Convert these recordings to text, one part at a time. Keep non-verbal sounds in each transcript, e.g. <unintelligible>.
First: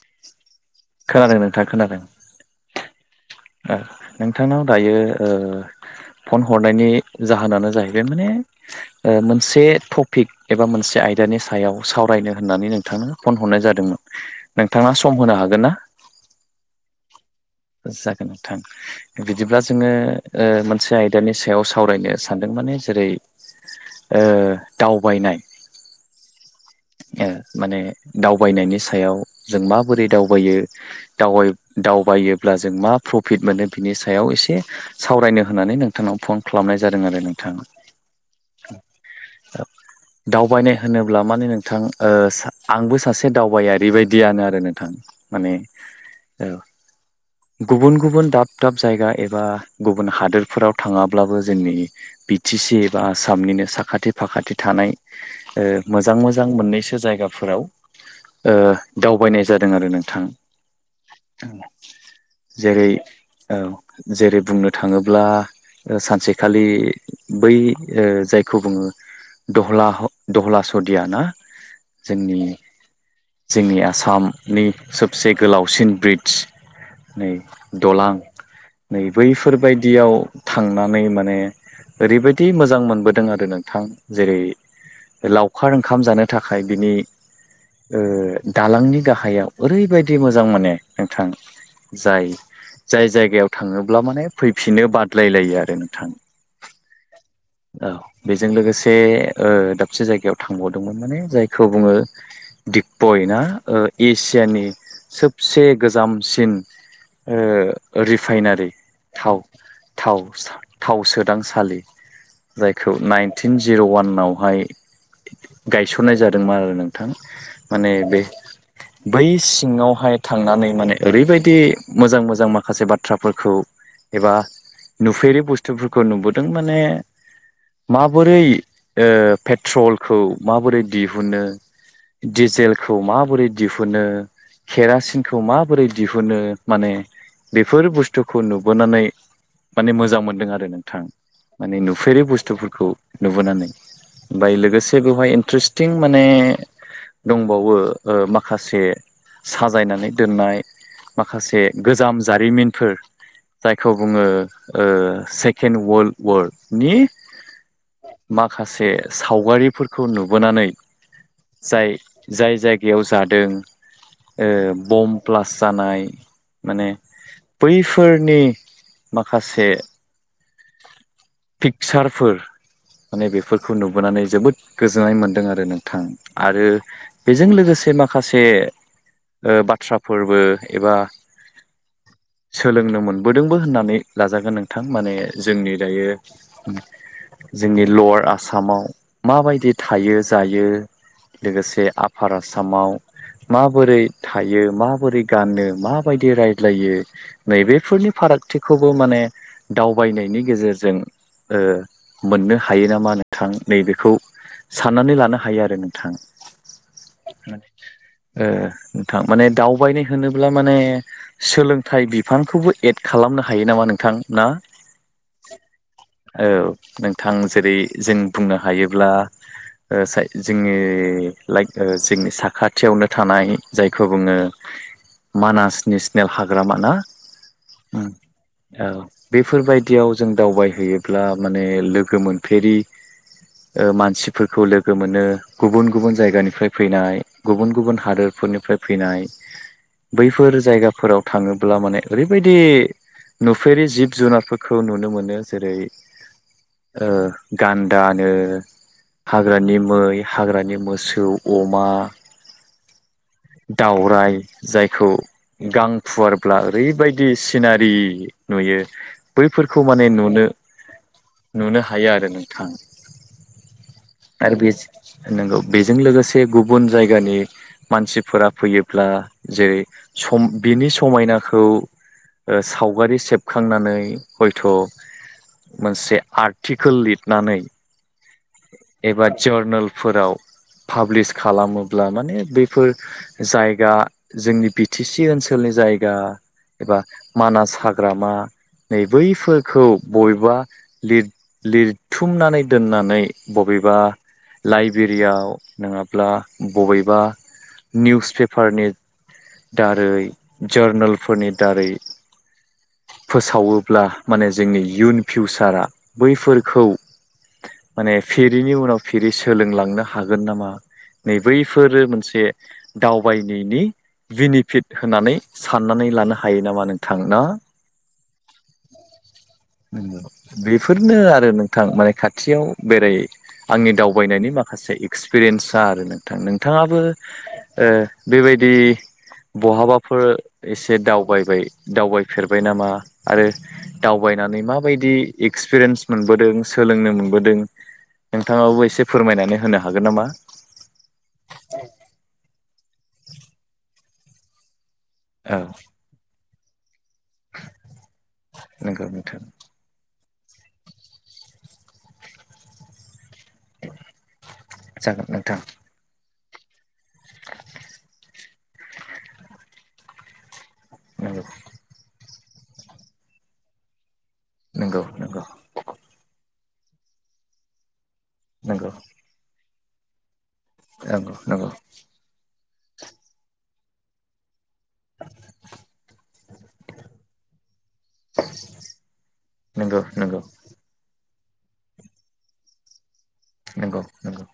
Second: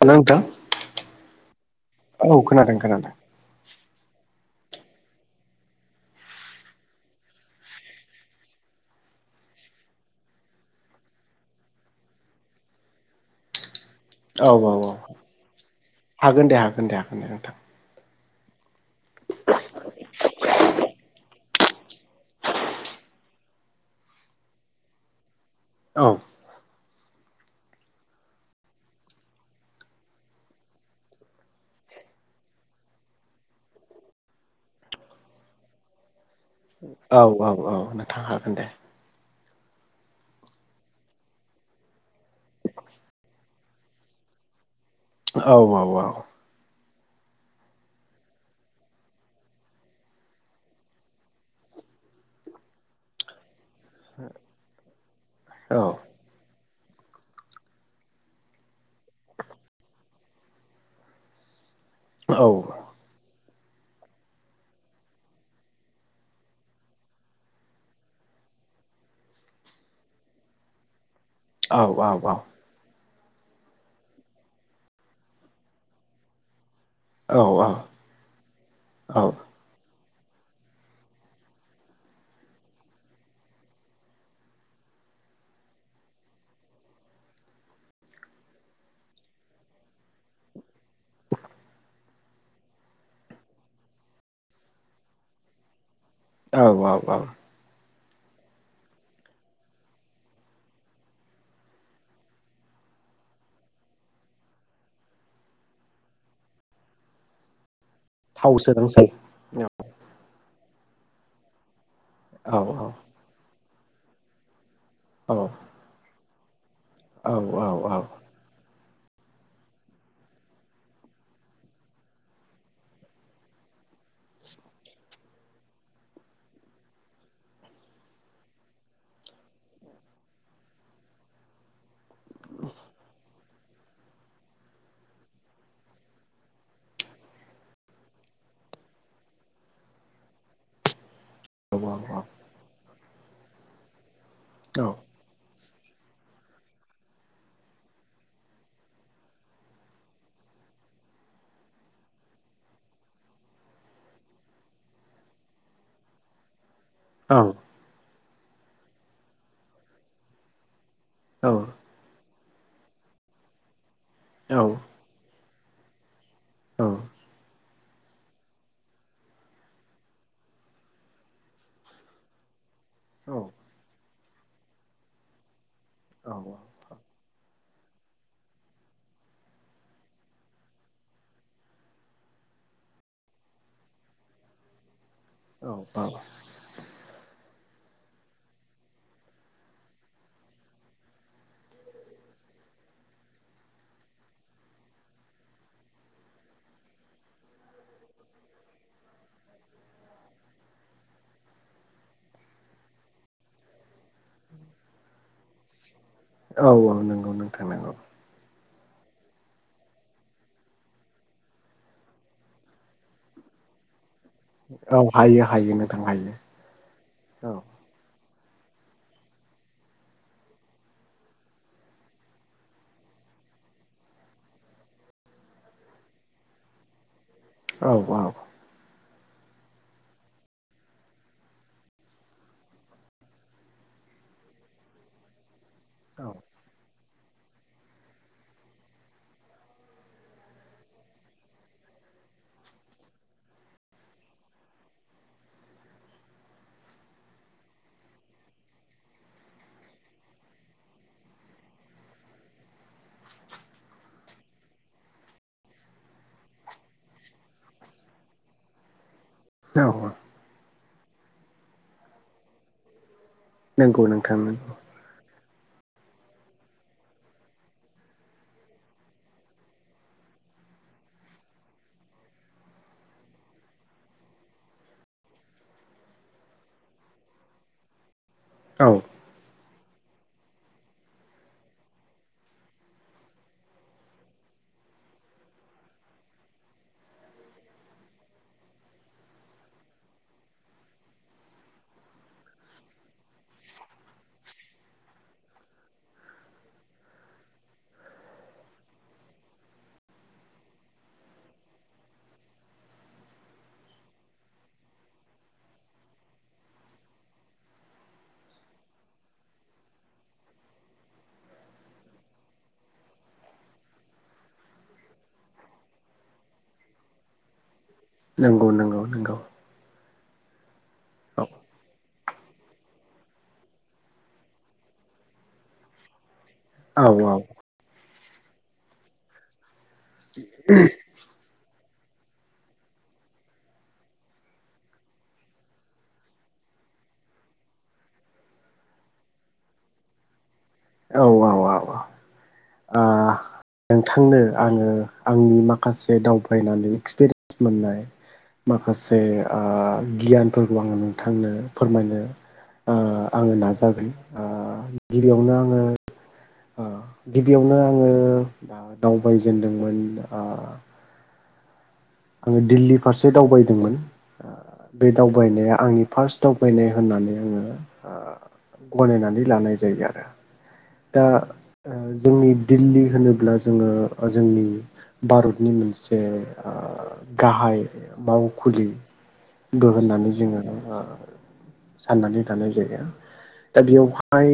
Hello नोंथां खोनादों नोंथाङ खोनादों। औ <unintelligible> नोंथांनाव दायो ओ। फन हरनायनि जाहोनानो जाहैबाय माने मोनसे ओ टपिक एबा मोनसे आयदानि सायाव सावरायनो होननानै नोंथांनो फन हरनाय जादोंमोन औ औ औ नोंथाङा सम होनो हागोन ना? हागोन दे हागोन दे हागोन दे नोंथां। जागोन नोंथां बिदिब्ला जोङो ओ मोनसे आयदानि नि सायाव सावरायनो सानदों माने जेरै ओ दावबायनाय। औ। माने दावबायनायनि सायाव जों माबोरै दावबायो दावबाय। दावबायोब्ला जों मा प्रफिट मोनो बिनि सायाव एसे सावरायनो होननानै नोंथांनाव फन खालामनाय जादों आरो औ औ नोंथां। औ नोंथां हागोन दे दावबायनाय होनोब्ला माने नोंथां आंबो सासे दावबायारि ओरैबायदियानो आरो नोंथां माने औ औ औ। गुबुन गुबुन दाब दाब जायगा एबा गुबुन हादोरफोराव थाङाब्लाबो जोंनि बि टि सि एबा आसामनिनो साखाथि फाखाथि थानाय औ मोजां मोजां। मोननैसो जायगाफोराव ओ दावबायनाय जादों आरो नोंथां। औ जेरै- औ जेरै बुंनो थाङोब्ला सानसेखालि बै जायखौ बुङो दहला दहला सदिया ना। औ औ औ। जोंनि जोंनि आसामनि सबसे गोलावसिन ब्रिज नै दालां नै बैफोरबायदियाव थांनानै माने ओरैबायदि मोजां मोनबोदों आरो नोंथां जेरै लावखार ओंखाम जानाय थाखाय बिनि दालांनि गाहायाव ओरैबायदि मोजां माने नोंथां जाय। जाय जायगायाव थाङोब्ला माने फैफिनो बादलायलायो आरो नोंथां। औ औ। औ बेजों लोगोसे ओ दाबसे जायगायाव थांबावदोंमोन। माने जायखौ बुङो दिपपय ना एसियानि। सबसे गोजामसिन थाव रिफाइनारि सोलोंसै थाव थाव- थाव सोदांसालि औ औ जायखौ नाइनटिन जिर' वानावहाय औ। गायसननाय जादोंमोन आरो नोंथां माने बे बै सिङावहाय थांनानै माने ओरैबायदि मोजां मोजां माखासे बाथ्राफोरखौ एबा नुफेरि बुस्थुफोरखौ नुबोदों माने माबोरै ओ पेट्रलखौ माबोरै दिहुनो दिजेलखौ माबोरै दिहुनो केरासिनखौ माबोरै दिहुनो माने बेफोर बुस्थुखौ नुबोनानै माने मोजां मोनदों आरो नोंथां। माने नुफेरै बुस्थुफोरखौ नुबोनानै ओमबाय लोगोसे बेयाव। ट्रिस्टिं माने दंबावो ओ माखासे साजायनानै दोननाय माखासे गोजाम जारिमिनफोर जायखौ बुङो ओ सेकेण्ड वाल्ड वार्ड नि माखासे सावगारिफोरखौ नुबोनानै जाय जाय जायगायाव जादों ओ बम ब्लास जानाय माने बैफोरनि माखासे पिकचारफोर माने बेफोरखौ नुबोनानै जोबोद गोजोननाय मोनदों आरो नोंथां आरो बेजों लोगोसे माखासे ओ बाथ्राफोरबो एबा सोलोंनो मोनबोदोंबो होननानै लाजागोन नोंथां माने जोंनि दायो जोंनि लवार आसामाव माबायदि थायो जायो लोगोसे आफार आसामाव माबोरै थायो माबोरै गानो माबायदि रायज्लायो नै बेफोरनि फार रागथिखौबो माने दावबायनायनि गेजेरजों ओ मोननो हायो नामा नोंथां नैबेखौ साननानै लानो हायो आरो नों थां नंगौ नोंथां नंगौ ओ नोंथां माने दावबायनाय होनोब्ला माने सोलोंथाइ बिफांखौबो एड खालामनो हायो नामा नोंथां ना औ हायो हायो नोंथां हायो औ नोंथां औ जेरै - जों बुंनो हायोब्ला ओ जाय जोंनि लाइक जोंनि साखाथियावनो थानाय जायखौ बुङो मानास नेसनेल हाग्रामा ना औ ओम औ बेफोरबायदियाव जों दावबायहैयोब्ला माने लोगो मोनफेरि ओ मानसिफोरखौ लोगो मोनो गुबुन गुबुन औ औ जायगानिफ्राय फैनाय गुबुन गुबुन हादरफोरनिफ्राय फैनाय बैफोर जायगाफोराव थाङोब्ला माने ओरैबायदि नुफेरि जिब जुनारफोरखौ नुनो मोनो जेरै ओ गान दानो हाग्रानि मै हाग्रानि मोसौ अमा दावराय जायखौ गां फुवारब्ला ओरैबायदि सिनारि नुयो। बैफोरखौ माने नुनो नुनो हायो आरो नोंथां नंगौ नोंथां आरो नंगौ बेस नोंगौ बेजों लोगोसे गुबुन जायगानि मानसिफोरा फैयोब्ला जेरै- सम बि बिनि समायनाखौ ओ सावगारि सेबखांनानै हयथ' मोनसे आर्टिकोल लिरनानै औ एबा जार्नोल फोराव पाब्लिस खालामोब्ला माने बेफोर जायगा जोंनि बि टि सि ओनसोलनि जायगा एबा मानास हाग्रामा नै बैफोरखौ बबेबा लिथ-लिरथुमनानै दोननानै बबेबा लाइब्रेरियाव नोङाब्ला बबेबा निउस पेपारनि दारै जारनोलफोरनि दारै फोसावोब्ला माने जोंनि इयुन फिउचारा बैफोरखौ माने फेरिनि उनाव फेरि सोलोंलांनो हागोन नामा नैबैफोरो मोनसे दावबायनायनि बेनिफिट होननानै साननानै लानो हायो नामा नोंथां ना? नंगौ नंगौ नंगौ। बेफोरनो औ आरो नोंथां माने खाथियाव बेरायै आंनि दावबायनायनि माखासे एक्सपिरियेन्सा आरो नों थां नोंथाङाबो औ ओ बेबायदि बहाबा फोर एसे दावबायबाय दावबायफेरबाय नामा आरो दावबायनानै माबायदि एक्सपिरियेन्स मोनबोदों? सोलोंनो मोनबोदों नोंथाङाबो एसे फोरमायनानै होनो हागोन नामा? औ औ औ ओ नोंथांनो आङो औ आंनि माखासे दावबायनानै एक्सपिरियेन्स मोननाय नंगौ माखासे नोंथां गियानफोरखौ आङो नोंथांनो फोरमायनो आङो नाजागोन जागोन गिबियावनो नोंथां आं गिबियावनो आङो दावबायजेनदोंमोन आङो दिल्ली फारसे दावबायदोंमोन नंगौ नंगौ बे नंगौ दावबायनाया आंनि फार्स्ट दाव बायनाय होननानै आङो नंगौ गनायनानै लानाय जायो आरो। दा नंगौ जोंनि दिल्ली होनोब्ला जोङो जोंनि भारतनि मोनसे गाहाय मावखुलिबो नंगौ होननानै नंगौ जोङो साननानै थानाय जायगाया। दा नंगौ नंगौ बेयावहाय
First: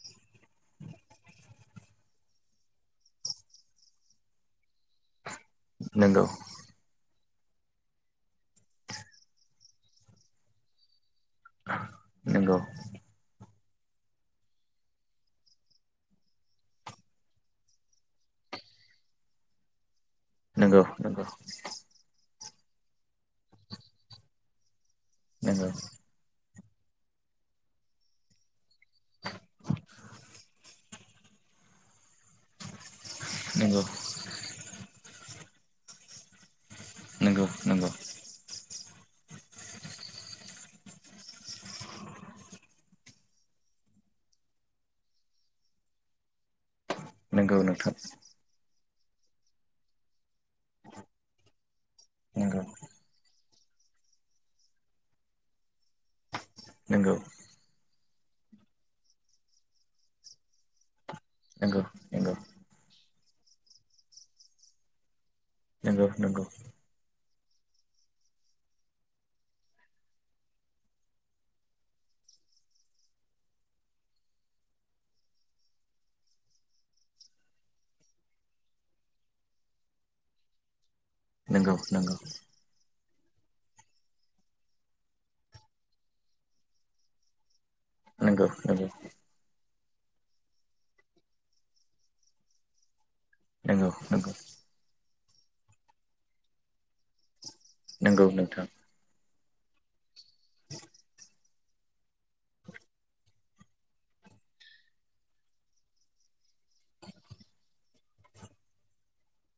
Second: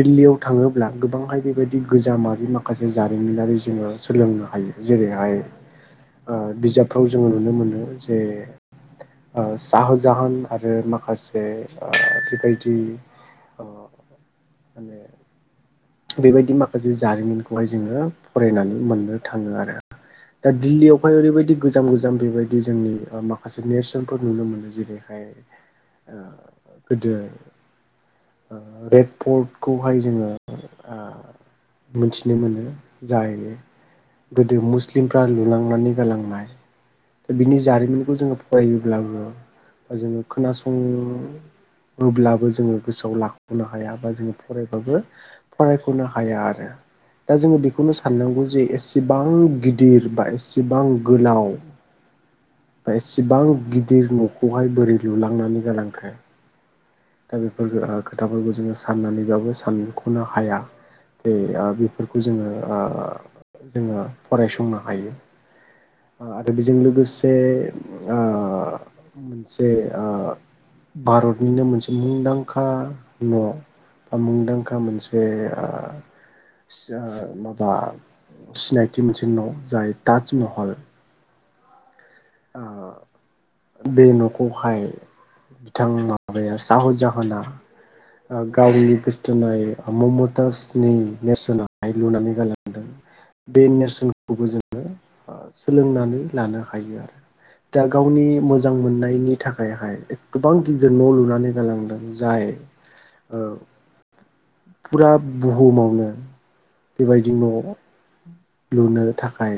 दिल्लीयाव थाङोबा ब्ला गोबांहाय बेबायदि गोजामि माखासे जारिमिनारि जोङो सोलोंनो हायो जेरैहाय नंगौ बिजाबफ्राव जोङो नुनो मोनो जे साह जाहोन आरो माखासे बे नंगौ गायथि बेबायदि माखासे जारिमिनखौहाय जोङो फरायनानै मोननो थाङो आरो। दा नंगौ नंगौ दिल्लीयावहाय ओरैबायदि गोजाम गोजाम बेबायदि जोंनि माखासे नेेरसोनफोर नुनो मोनो जेरै गोदो रेड पर्टखौहाय जोङो मिथिनो मोनो जाय गोदो मुस्लिमफ्रा लुलांनानै गालांनाय दा नंगौ बिनि नंगौ जारिमिनखौ जोङो फरायोब्लाबो जोङो खोनासं अब्लाबो जोङो गोसोआव लाखनो हाया बा जोङो फरायबाबो फरायख'नो हाया आरो‌ दा नंगौ जोङो बेखौनो नोंथां साननांगौ जे एसेबां गिदिर बा एसेबां गोलाव नंगौ बा एसेबां गिदिर न'खौहाय बोरै लुलांनानै गालांखो नंगौ दा बेफोर खोथाफोरखौ जोङो साननानैबाबो सानख'नो हाया। बे नंगौ बेफोरखौ नंगौ जोङो जोङो फरायसंनो हायो। नंगौ नंगौ आरो बेजों लोगोसे मोनसे भारतनिनो मोनसे मुंदांखा न' मुंदांखा मोनसे माबा सिनायथि मोनसे न' जाय ताजमहल नंगौ नंगौ। ओ बे न'खौहाय बिथां माबाया साह जाहोना नंगौ नंगौ गावनि गोसो थोनाय मम्मताजनि नेरसोनहाय लुनानै गालांदों। बे नंगौ नंगौ नेरसोनखौबो जोङो सोलोंनानै लानो हायो आरो। दा गावनि नंगौ नोंथां मोजां मोननायनि नि थाखायहाय गोबां गिदिर न' लुनानै गालांदों जाय फुरा बुहुमावनो बेबायदि न'आव लुनो थाखाय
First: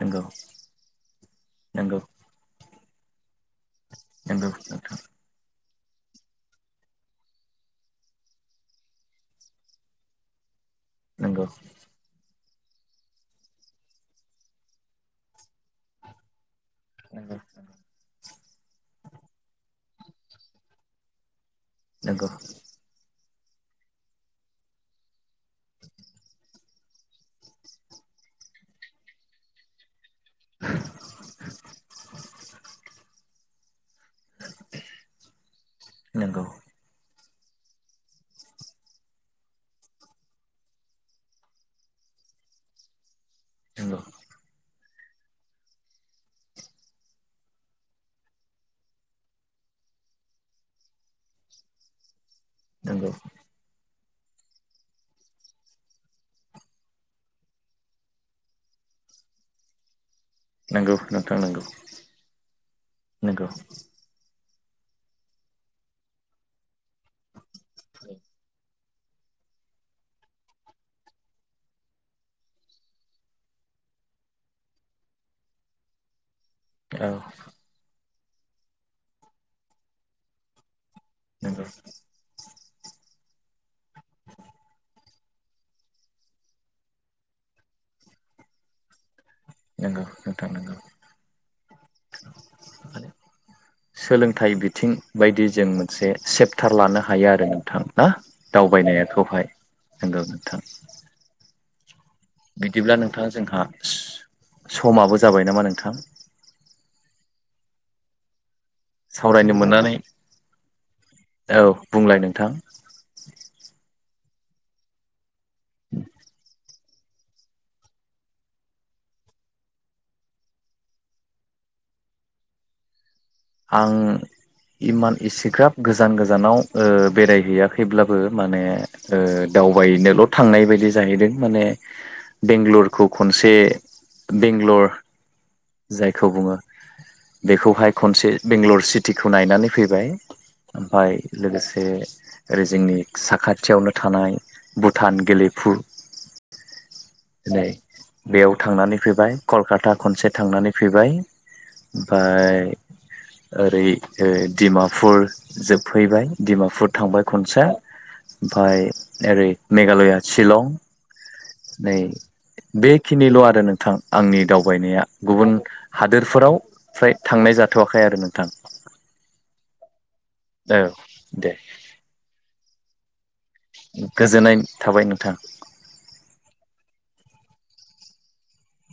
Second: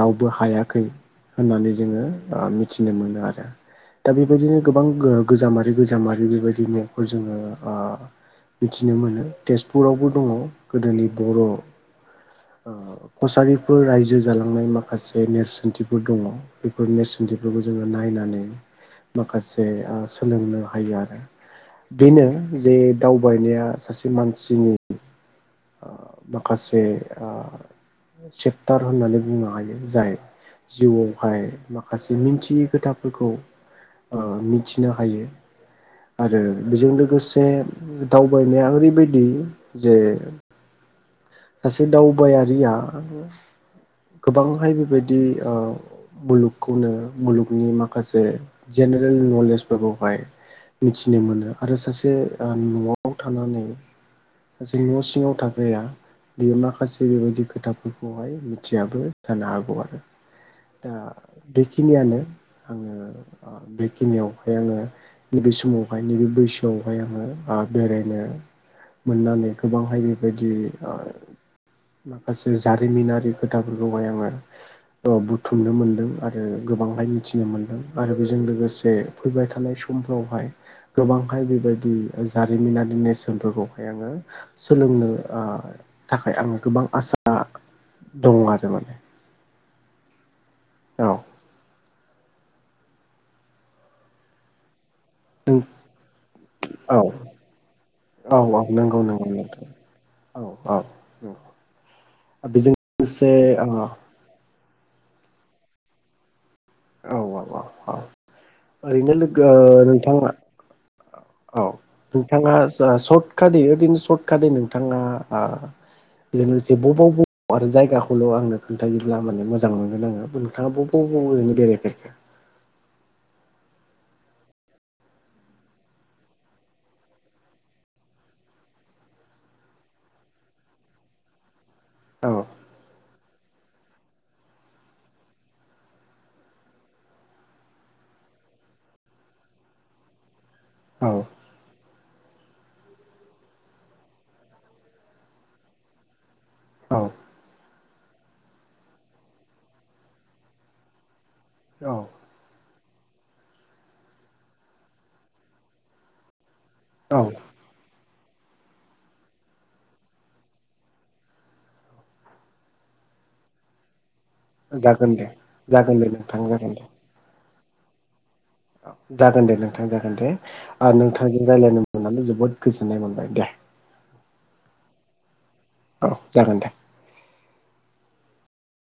नंगौ रावबो हायाखै होननानै नंगौ जोङो मिथि मिथिनो मोनो आरो दा नंगौ बेबायदिनो गोबां नोंथां गोजाम आरो गोजाम बिजामारि बेबायदि मेगखौ जोङो ओ मिथिनो मोनो तेजपुरावबो दङ। गोदोनि बर' नंगौ नंगौ अ कसारिफोर रायजो जालांनाय माखासे नेरसोनथिफोर दङ। बेफोर नंगौ नेरसोनथिफोरखौ जोङो नायनानै माखासे ओ सोलोंनो हायो आरो। बेनो नंगौ नंगौ जे दावबायनाया सासे मानसिनि ओ माखासे ओ सेक्टार होननानै बुंनो हायो जाय जिउआवहाय माखासे मिथियै खोथाफोरखौ ओ मिथिनो हायो आरो नंगौ बेजों लोगोसे से दावबायनाया ओरैबादि जे सासे दावबायारिया गोबांहाय बेबायदि ओ मुलुगखौनो मुलुगनि माखासे जेनेरेल नलेजफोरखौ बेवहाय मिथिनो मोनो आरो सासे न'आव थानानै सासे न' सिङाव थाग्राया बियो माखासे बेबायदि खोथाफोरखौहाय मिथियाबो जानो हागौ आरो। दा नंगौ नोंथां बेखिनियानो आङो नंगौ बेखिनियाव ओमफ्राय आङो नैबे समावहाय नैबे बैसोआवहाय आङो बेरायनो मोननानै गोबांहाय बेबायदि आ माखासे जारिमिनारि खोथाफोरखौहाय आङो ओ बुथुमनो मोनदों आरो गोबांहाय औ मिथिनो मोनदों। आरो बेजों लोगोसे फैबाय थानाय समफ्रावहाय गोबांहाय नंगौ बेबायदि जारिमिनारि नेरसोनफोरखौहाय आङो सोलोंनो आ थाखाय आङो गोबां आसा दङ आरो माने। नोंगौ नोंथां नोंगौ। औ। सोलोंथाइ बिथिं बायदि जों मोनसे सेपटार औ लानो हायो आरो नोंथां ना औ औ नंगौ नंगौ दावबायनायखौहाय। नोंथां नंगौ औ नोंथां। औ बेजों बिदिब्ला लोगोसे नोंथाङा जोंहा औ समाबो जाबाय नामा नोंथां? औ औ औ औ ओरैनो लोगो सावरायनो मोननानै नोंथाङा औ बुंलाय नोंथां नोंथाङा सर्ट काट ओरैनो सर्ट काटयै नोंथाङा <unintelligible> जे बबाव बबाव आरो जायगाखौल' आंनो खोन्थायोब्ला माने मोजां मोनगोन आङो नोंथांआ बबाव बबाव ओरैनो <unintelligible> आं इमान एसेग्राब गोजान गोजानाव ओ बेरायहैयाखैब्लाबो माने ओ दावबायनोल' थांनाय बायदि जाहैदों माने औ बेंगलरखौ खनसे बेंगलर जायखौ बुङो। बेखौहाय खनसे बेंगलर सिटिखौ नायनानै फैबाय। औ ओमफ्राय लोगोसे ओरै जोंनि साखाथियावनो थानाय भुटान गेलेफु औ नै बेयाव थांनानै फैबाय कलकाता खनसे थांनानै फैबाय। औ ओमफ्राय ओरै ओ डिमापुर जोबफैबाय डिमापुर थांबाय औ खनसे। ओमफाय ओरै मेघालया शिलं नै बेखिनिल' आरो नोंथां। आंनि दावबायनाया जागोन दे गुबुन जागोन दे नोंथां हादोरफोराव जागोन दे फ्राय थांनाय जाथ'वाखै आरो नोंथां। जागोन दे नोंथां जागोन दे औ ओ नोंथांजों दे रायज्लायनो मोननानै जोबोद गोजोननाय मोनबाय दे। गोजोननाय थाबाय नोंथां। औ जागोन दे।